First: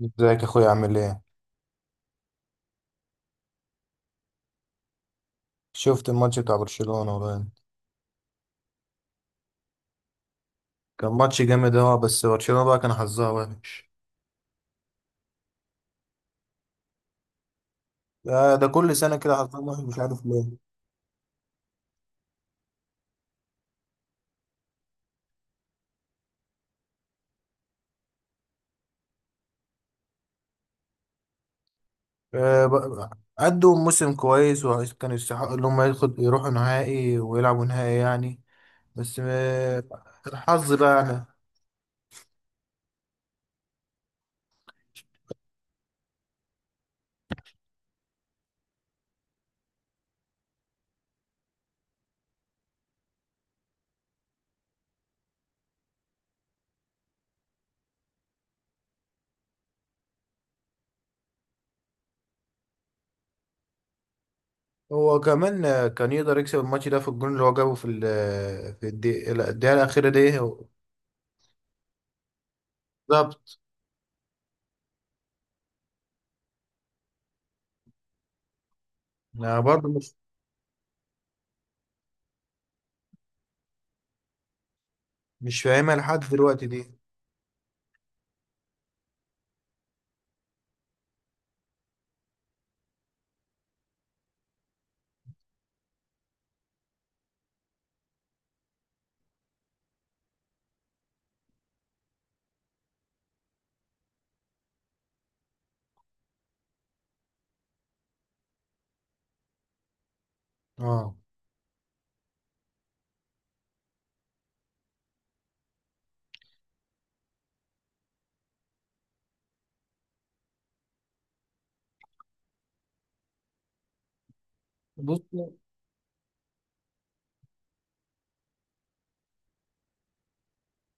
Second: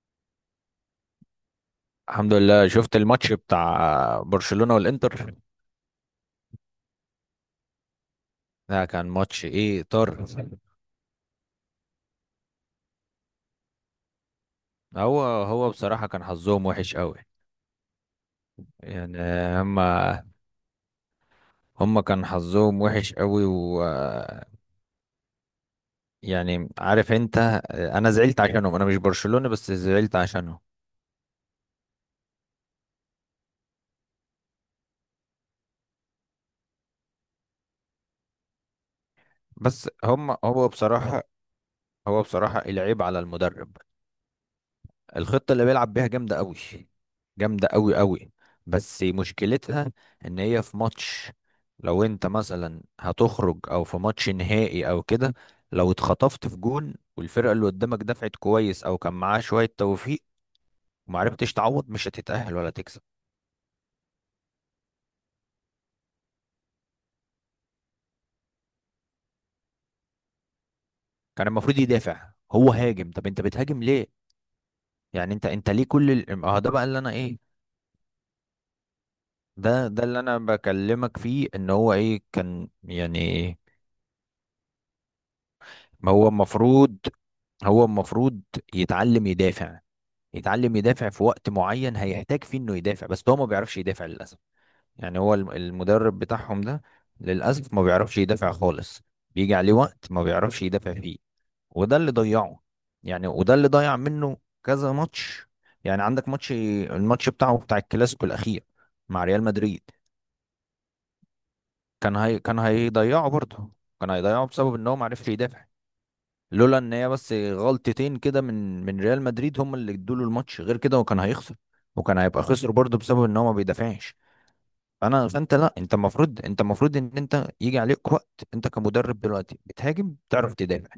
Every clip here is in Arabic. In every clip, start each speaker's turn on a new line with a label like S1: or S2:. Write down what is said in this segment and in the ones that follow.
S1: ازيك يا اخويا عامل ايه؟
S2: الحمد لله، شفت الماتش بتاع برشلونة والإنتر.
S1: شفت الماتش بتاع برشلونة والله.
S2: ده كان ماتش ايه طار.
S1: كان ماتش جامد، بس برشلونة بقى كان حظها وحش.
S2: هو بصراحة كان حظهم وحش قوي.
S1: ده كل سنة
S2: يعني
S1: كده حظها وحش، مش
S2: هما
S1: عارف ليه.
S2: هما كان حظهم وحش قوي و... يعني عارف انت، انا زعلت عشانهم، انا مش برشلونة بس زعلت عشانهم.
S1: أدوا موسم كويس وكانوا يستحقوا إن هم ياخد يروحوا نهائي ويلعبوا نهائي يعني. بس آه،
S2: بس هما هو
S1: الحظ بقى
S2: بصراحة،
S1: يعني.
S2: هو بصراحة العيب على المدرب. الخطة اللي بيلعب بيها جامدة قوي، جامدة قوي قوي. بس مشكلتها ان هي في ماتش، لو انت مثلا هتخرج او في ماتش نهائي او كده، لو اتخطفت في جون والفرقة اللي قدامك دفعت كويس او كان معاه شوية توفيق ومعرفتش تعوض، مش هتتأهل ولا تكسب.
S1: هو كمان كان يقدر يكسب الماتش ده في الجون اللي هو جابه في الدقيقة، لا، الدقيقة الأخيرة دي.
S2: كان المفروض يدافع، هو هاجم. طب انت
S1: بالظبط.
S2: بتهاجم ليه؟ يعني انت ليه كل ال... اه ده بقى اللي انا ايه،
S1: أنا برضه
S2: ده اللي انا بكلمك فيه ان هو ايه كان يعني.
S1: مش فاهمها
S2: ما
S1: لحد
S2: هو
S1: دلوقتي دي.
S2: المفروض، هو المفروض يتعلم يدافع. يتعلم يدافع في وقت معين هيحتاج فيه انه يدافع، بس هو ما بيعرفش يدافع للاسف. يعني هو المدرب بتاعهم ده للاسف ما بيعرفش يدافع خالص. بيجي عليه وقت ما بيعرفش يدافع فيه، وده اللي ضيعه. يعني وده اللي ضيع منه كذا ماتش. يعني عندك ماتش، الماتش بتاعه بتاع الكلاسيكو الاخير مع ريال مدريد.
S1: اه.
S2: كان هي كان هيضيعه برضه، كان هيضيعه بسبب ان هو ما عرفش يدافع. لولا ان هي بس غلطتين كده من ريال مدريد هم اللي ادوا له الماتش، غير كده وكان هيخسر. وكان هيبقى خسر برضه بسبب ان هو ما بيدافعش.
S1: بص،
S2: فانت لا، انت المفروض، انت المفروض ان انت يجي عليك وقت انت كمدرب دلوقتي بتهاجم تعرف تدافع.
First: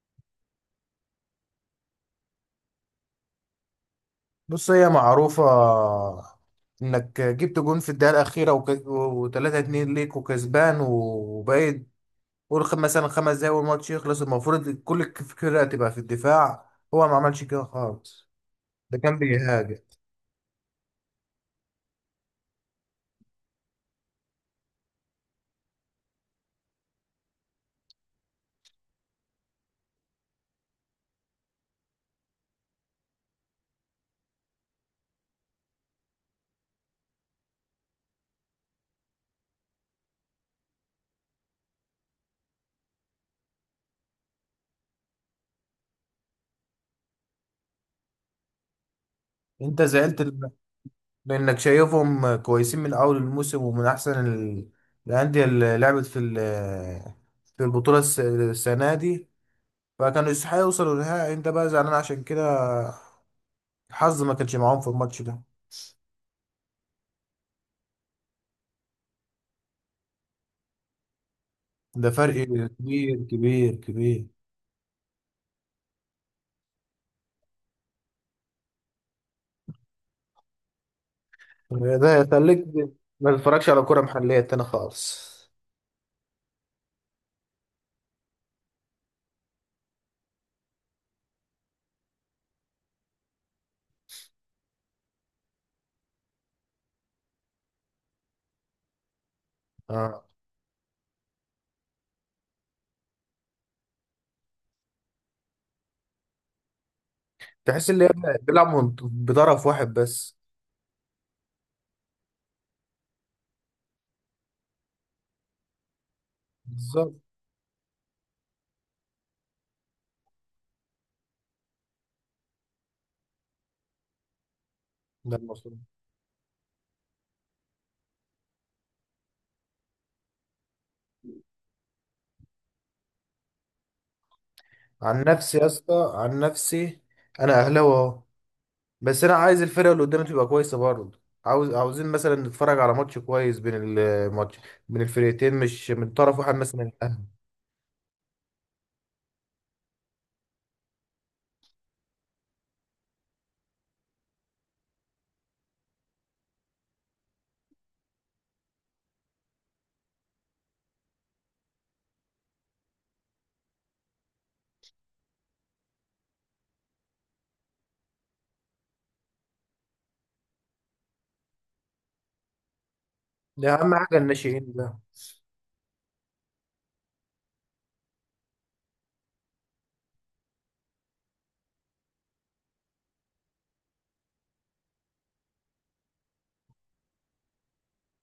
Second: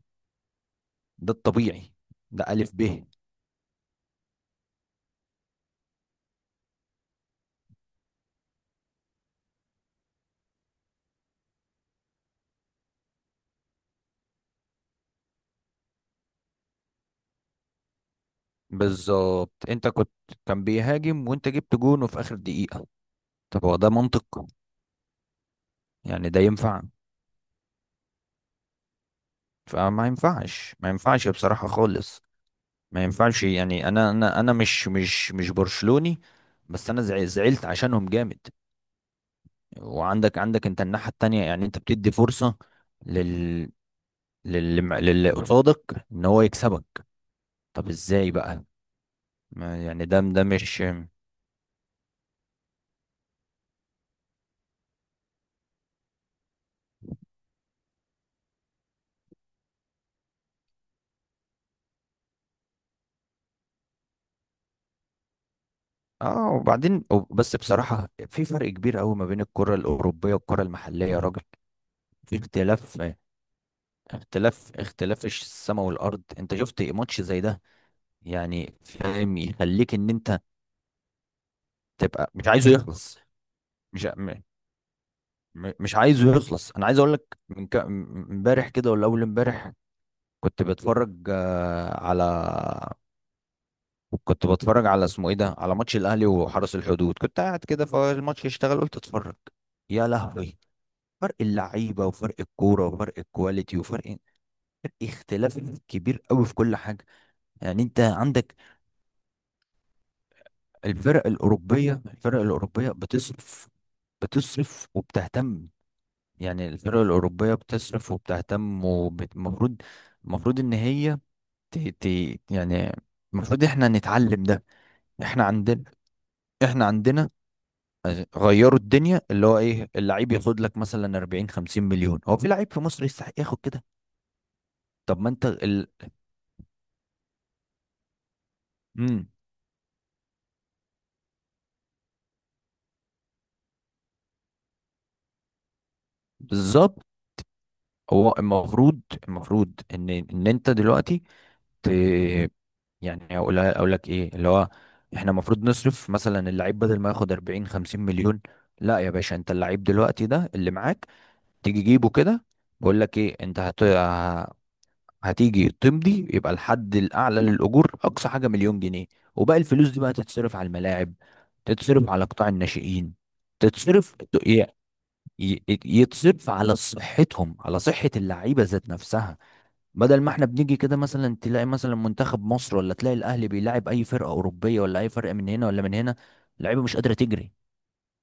S2: ده الطبيعي، ده الف ب.
S1: هي معروفة، انك جبت جون في الدقيقة الأخيرة وتلاتة اتنين ليك وكسبان وباقي، قول مثلا خمس دقايق والماتش يخلص، المفروض كل الفكرة تبقى في الدفاع، هو ما عملش كده خالص. ده كان
S2: بالظبط
S1: بيهاجم.
S2: انت كنت، كان بيهاجم وانت جبت جون وفي اخر دقيقة. طب هو ده منطق؟ يعني ده ينفع؟ فما ينفعش، ما ينفعش بصراحة خالص ما ينفعش. يعني انا مش برشلوني، بس انا زعلت عشانهم جامد. وعندك انت الناحية التانية. يعني انت بتدي فرصة لل لل للي قصادك ان هو يكسبك. طب ازاي بقى؟
S1: انت
S2: ما يعني ده ده مش...
S1: لأنك شايفهم كويسين من أول الموسم ومن أحسن الأندية اللي لعبت في البطولة السنة دي، فكانوا يستحقوا يوصلوا للنهائي. انت بقى زعلان عشان كده الحظ ما كانش معاهم في الماتش ده.
S2: اه وبعدين، بس بصراحة في فرق كبير قوي ما بين الكرة الأوروبية والكرة المحلية يا راجل.
S1: ده فرق
S2: في اختلاف،
S1: كبير كبير كبير.
S2: اختلاف السماء والأرض. انت شفت ماتش زي ده، يعني فاهم، يخليك ان انت
S1: ده
S2: تبقى مش
S1: يخليك
S2: عايزه يخلص.
S1: ما تتفرجش على كرة
S2: مش
S1: محلية
S2: م-
S1: تاني خالص.
S2: م- مش عايزه يخلص. انا عايز اقول لك من امبارح كده ولا اول امبارح كنت بتفرج على، كنت بتفرج على اسمه ايه ده، على ماتش الاهلي وحرس الحدود. كنت قاعد كده فالماتش يشتغل، قلت اتفرج. يا
S1: اه.
S2: لهوي، فرق اللعيبه وفرق الكوره وفرق الكواليتي وفرق، اختلاف كبير قوي في كل حاجه. يعني
S1: تحس
S2: انت
S1: ان هي
S2: عندك
S1: بيلعب بطرف واحد بس.
S2: الفرق الاوروبيه بتصرف، بتصرف وبتهتم. يعني الفرق
S1: بالظبط،
S2: الأوروبية بتصرف وبتهتم، ومفروض، المفروض إن هي ت... ت... يعني المفروض إحنا نتعلم ده.
S1: ده
S2: إحنا
S1: المفروض.
S2: عندنا إحنا عندنا غيروا الدنيا. اللي هو إيه، اللعيب ياخد لك مثلا 40 50 مليون. هو في لعيب في مصر يستحق ياخد كده؟ طب
S1: عن
S2: ما أنت
S1: نفسي يا اسطى، عن نفسي انا اهلاوي اهو، بس
S2: مم.
S1: انا عايز الفرقه اللي قدامي تبقى كويسه برضه، عاوزين مثلا نتفرج على ماتش كويس بين الفرقتين، مش من طرف واحد مثلا
S2: بالظبط،
S1: الاهلي.
S2: هو المفروض، المفروض إن إن أنت دلوقتي ت... يعني اقول لك ايه اللي هو، احنا المفروض نصرف مثلا اللعيب بدل ما ياخد 40 50 مليون. لا يا باشا، انت اللعيب دلوقتي ده اللي معاك تيجي جيبه كده، بقول لك ايه، انت هتيجي تمضي يبقى الحد الاعلى للاجور اقصى حاجه مليون جنيه. وباقي الفلوس دي بقى تتصرف على الملاعب، تتصرف على قطاع الناشئين،
S1: ده اهم
S2: تتصرف،
S1: حاجه
S2: ي...
S1: الناشئين ده.
S2: يتصرف على صحتهم، على صحه اللعيبه ذات نفسها. بدل ما احنا بنيجي كده مثلا تلاقي مثلا منتخب مصر ولا تلاقي الاهلي بيلاعب اي فرقه اوروبيه ولا اي فرقه من هنا ولا من هنا، اللعيبه مش قادره تجري،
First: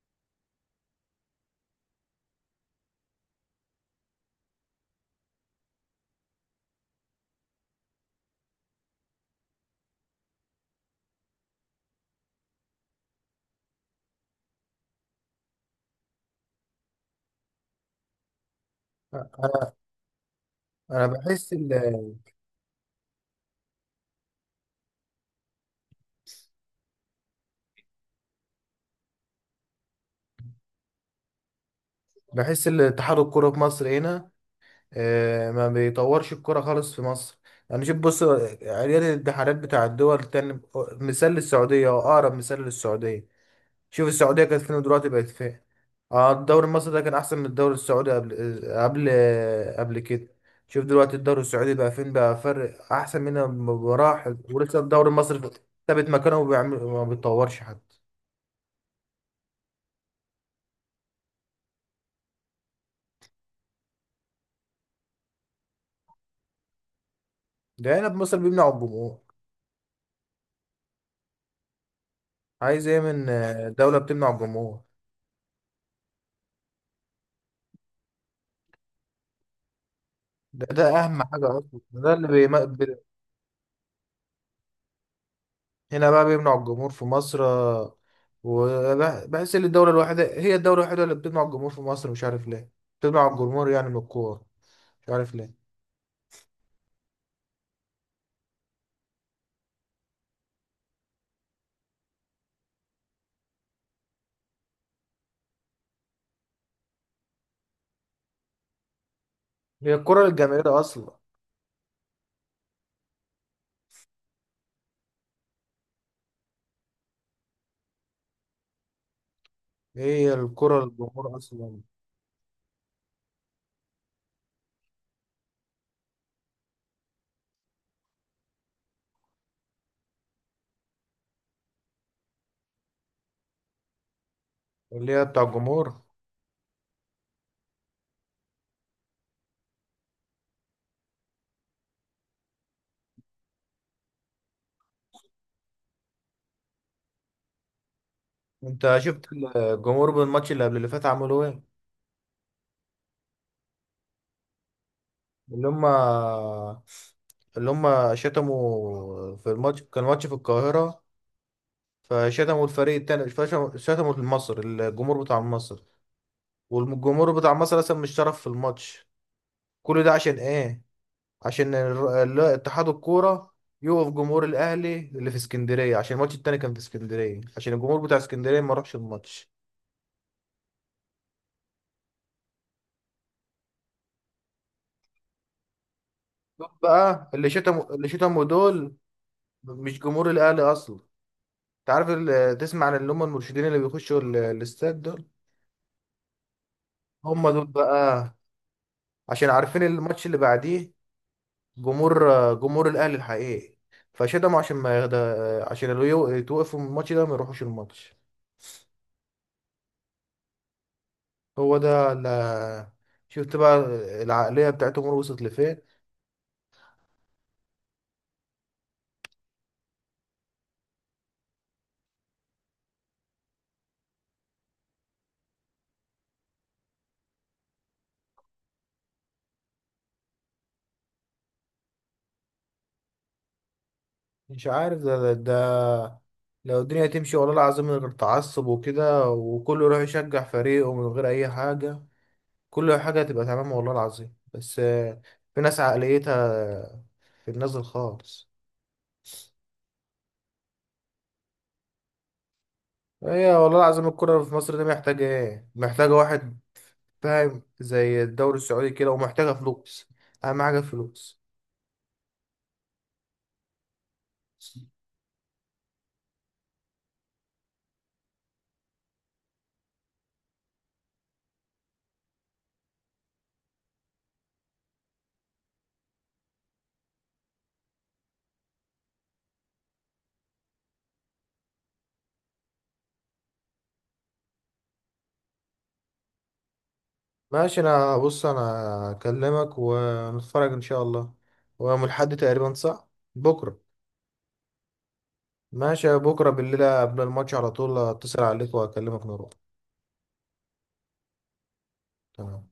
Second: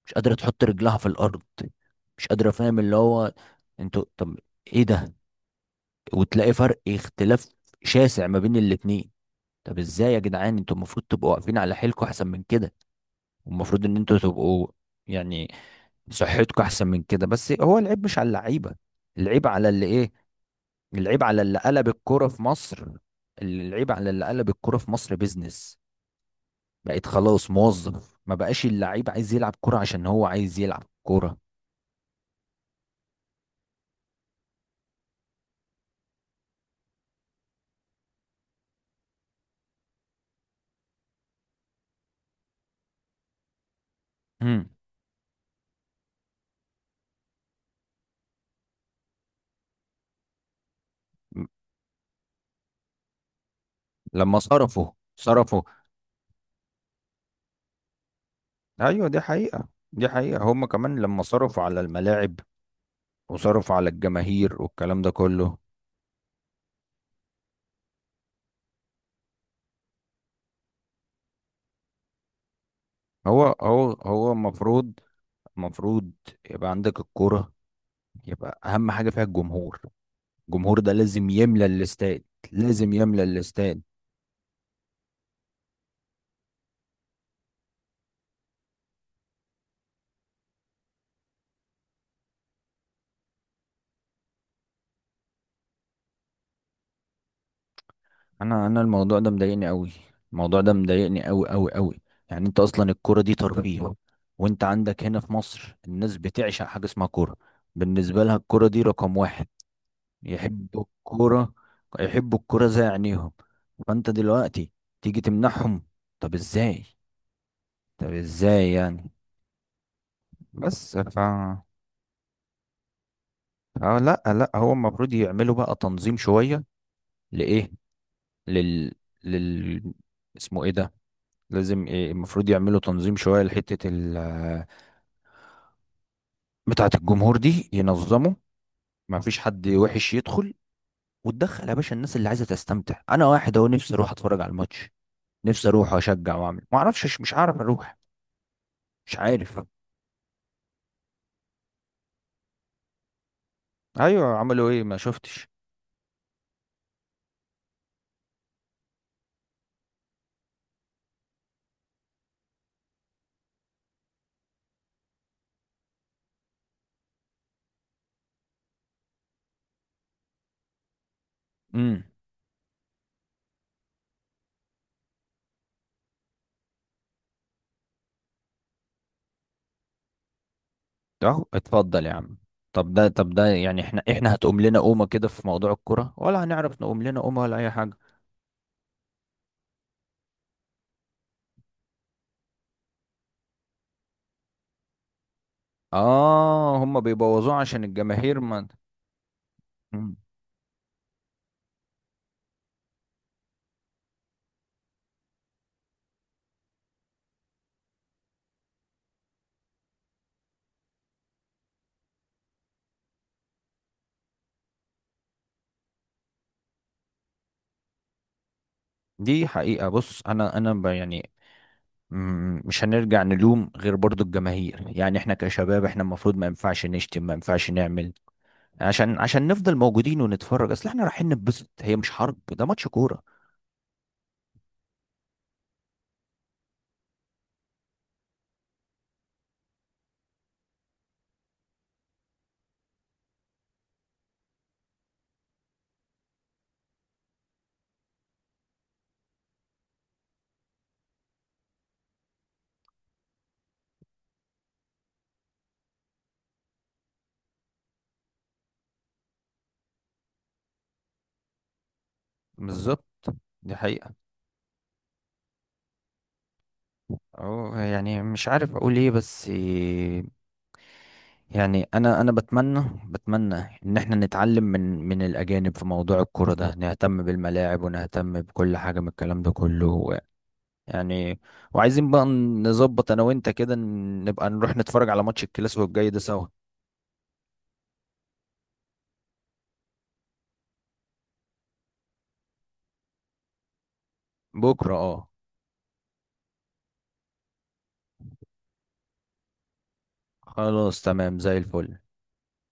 S2: مش قادره تحط رجلها في الارض، مش قادره. فاهم اللي هو، انتوا طب ايه ده؟ وتلاقي فرق اختلاف شاسع ما بين الاتنين. طب ازاي يا جدعان، انتوا المفروض تبقوا واقفين على حيلكوا احسن من كده، والمفروض ان انتوا تبقوا يعني صحتكوا احسن من كده. بس هو العيب مش على اللعيبه، العيب على
S1: انا
S2: اللي ايه،
S1: انا
S2: العيب على
S1: بحس
S2: اللي قلب الكوره في مصر، العيب على اللي قلب الكوره في مصر بيزنس. بقيت خلاص موظف، ما بقاش اللعيب عايز يلعب كوره عشان هو عايز يلعب كوره.
S1: بحس ان اتحاد الكوره في مصر هنا ما بيطورش الكرة خالص في مصر. يعني شوف، بص، عيال الانتحارات بتاع الدول التانية، مثال للسعودية أو أقرب مثال للسعودية، شوف السعودية كانت
S2: مم.
S1: فين ودلوقتي بقت فين. اه، الدوري المصري ده كان أحسن من الدوري السعودي قبل قبل كده. شوف دلوقتي الدوري السعودي بقى فين، بقى فرق أحسن منه بمراحل،
S2: لما
S1: ولسه
S2: صرفوا
S1: الدوري المصري
S2: صرفوا
S1: ثابت مكانه وبيعمل ما بيتطورش حتى.
S2: ايوه، دي حقيقة، دي حقيقة. هم كمان لما صرفوا على الملاعب وصرفوا على الجماهير والكلام ده كله.
S1: ده هنا في مصر بيمنع الجمهور. عايز ايه من
S2: هو هو
S1: دولة بتمنع
S2: هو
S1: الجمهور.
S2: المفروض، المفروض يبقى عندك الكورة، يبقى أهم حاجة فيها الجمهور.
S1: ده
S2: الجمهور ده
S1: ده أهم
S2: لازم
S1: حاجة
S2: يملى
S1: أصلا، ده
S2: الاستاد،
S1: اللي
S2: لازم يملى الاستاد.
S1: هنا بقى بيمنع الجمهور في مصر وبحس ان الدولة الوحيدة اللي بتمنع الجمهور في مصر، مش عارف ليه بتمنع الجمهور يعني من الكورة، مش عارف ليه.
S2: انا الموضوع ده مضايقني قوي، الموضوع ده مضايقني قوي قوي قوي. يعني انت اصلا الكوره دي ترفيه، وانت عندك هنا في مصر الناس بتعشق حاجه اسمها كوره. بالنسبه لها الكوره دي رقم واحد،
S1: هي الكرة للجماهير
S2: يحبوا
S1: أصلا.
S2: الكوره، يحبوا الكوره زي عينيهم. فانت دلوقتي تيجي تمنعهم؟ طب ازاي؟ طب ازاي يعني؟
S1: هي الكرة
S2: بس
S1: للجمهور أصلا.
S2: اه لا لا هو المفروض يعملوا بقى تنظيم شويه. لايه لل لل اسمه ايه ده، لازم إيه المفروض يعملوا تنظيم شوية
S1: اللي هي بتاع الجمهور.
S2: بتاعة الجمهور دي، ينظموا ما فيش حد وحش يدخل، وتدخل يا باشا الناس اللي عايزة تستمتع. أنا واحد أهو، نفسي أروح أتفرج على الماتش، نفسي أروح وأشجع وأعمل، ما أعرفش، مش عارف أروح،
S1: أنت
S2: مش
S1: شفت
S2: عارف.
S1: الجمهور بالماتش اللي قبل اللي فات عملوا إيه؟
S2: أيوه عملوا إيه؟ ما شفتش.
S1: اللي هما، اللي هما شتموا في الماتش، كان ماتش في القاهرة، فشتموا الفريق التاني، شتموا المصر، الجمهور بتاع مصر، والجمهور بتاع مصر اصلا مش شرف في الماتش. كل ده عشان ايه؟ عشان
S2: امم
S1: اتحاد الكوره يوقف جمهور الاهلي اللي في اسكندريه، عشان الماتش التاني كان في اسكندريه، عشان الجمهور بتاع اسكندريه ما راحش الماتش.
S2: أهو اتفضل يا عم. طب ده، طب ده يعني، احنا هتقوم لنا قومة كده في موضوع الكرة ولا
S1: دول
S2: هنعرف نقوم لنا
S1: بقى
S2: قومة
S1: اللي
S2: ولا أي
S1: شتموا،
S2: حاجة؟
S1: دول مش جمهور الاهلي اصلا. انت عارف تسمع عن اللي هم المرشدين اللي بيخشوا الاستاد دول؟
S2: آه، هما
S1: هم
S2: بيبوظوه
S1: دول
S2: عشان
S1: بقى،
S2: الجماهير ما.
S1: عشان عارفين
S2: مم.
S1: الماتش اللي بعديه جمهور، الاهلي الحقيقي، فشتموا عشان ما يغدا، عشان اللي يتوقفوا من الماتش ده ما يروحوش الماتش. هو ده، أنا شفت بقى العقلية بتاعتهم وصلت لفين.
S2: دي حقيقة. بص يعني مش هنرجع نلوم غير برضو الجماهير. يعني احنا كشباب، احنا المفروض ما ينفعش نشتم، ما ينفعش نعمل، عشان، عشان نفضل موجودين ونتفرج. اصل احنا رايحين نتبسط، هي مش حرب، ده ماتش كورة.
S1: مش عارف، ده, ده, ده لو الدنيا تمشي والله العظيم من غير تعصب وكده، وكله يروح يشجع فريقه من غير أي حاجة، كل حاجة هتبقى تمام والله العظيم. بس في ناس عقليتها في النازل خالص. هي والله العظيم الكرة في مصر دي محتاجة ايه؟ محتاجة واحد فاهم زي الدوري السعودي كده، ومحتاجة فلوس، أهم حاجة فلوس.
S2: بالظبط، دي حقيقة. اه يعني مش عارف اقول ايه، بس يعني انا بتمنى، بتمنى ان احنا نتعلم من الاجانب في موضوع الكورة ده، نهتم بالملاعب ونهتم بكل حاجة من الكلام ده كله. يعني وعايزين بقى نظبط انا وانت كده، نبقى نروح نتفرج على ماتش الكلاسيكو الجاي ده سوا.
S1: ماشي. انا بص انا اكلمك ونتفرج ان شاء الله، ويوم الاحد تقريبا، صح؟ بكره.
S2: بكرة اه،
S1: ماشي، بكره بالليل قبل الماتش على طول اتصل عليك واكلمك نروح.
S2: خلاص تمام زي الفل.
S1: تمام.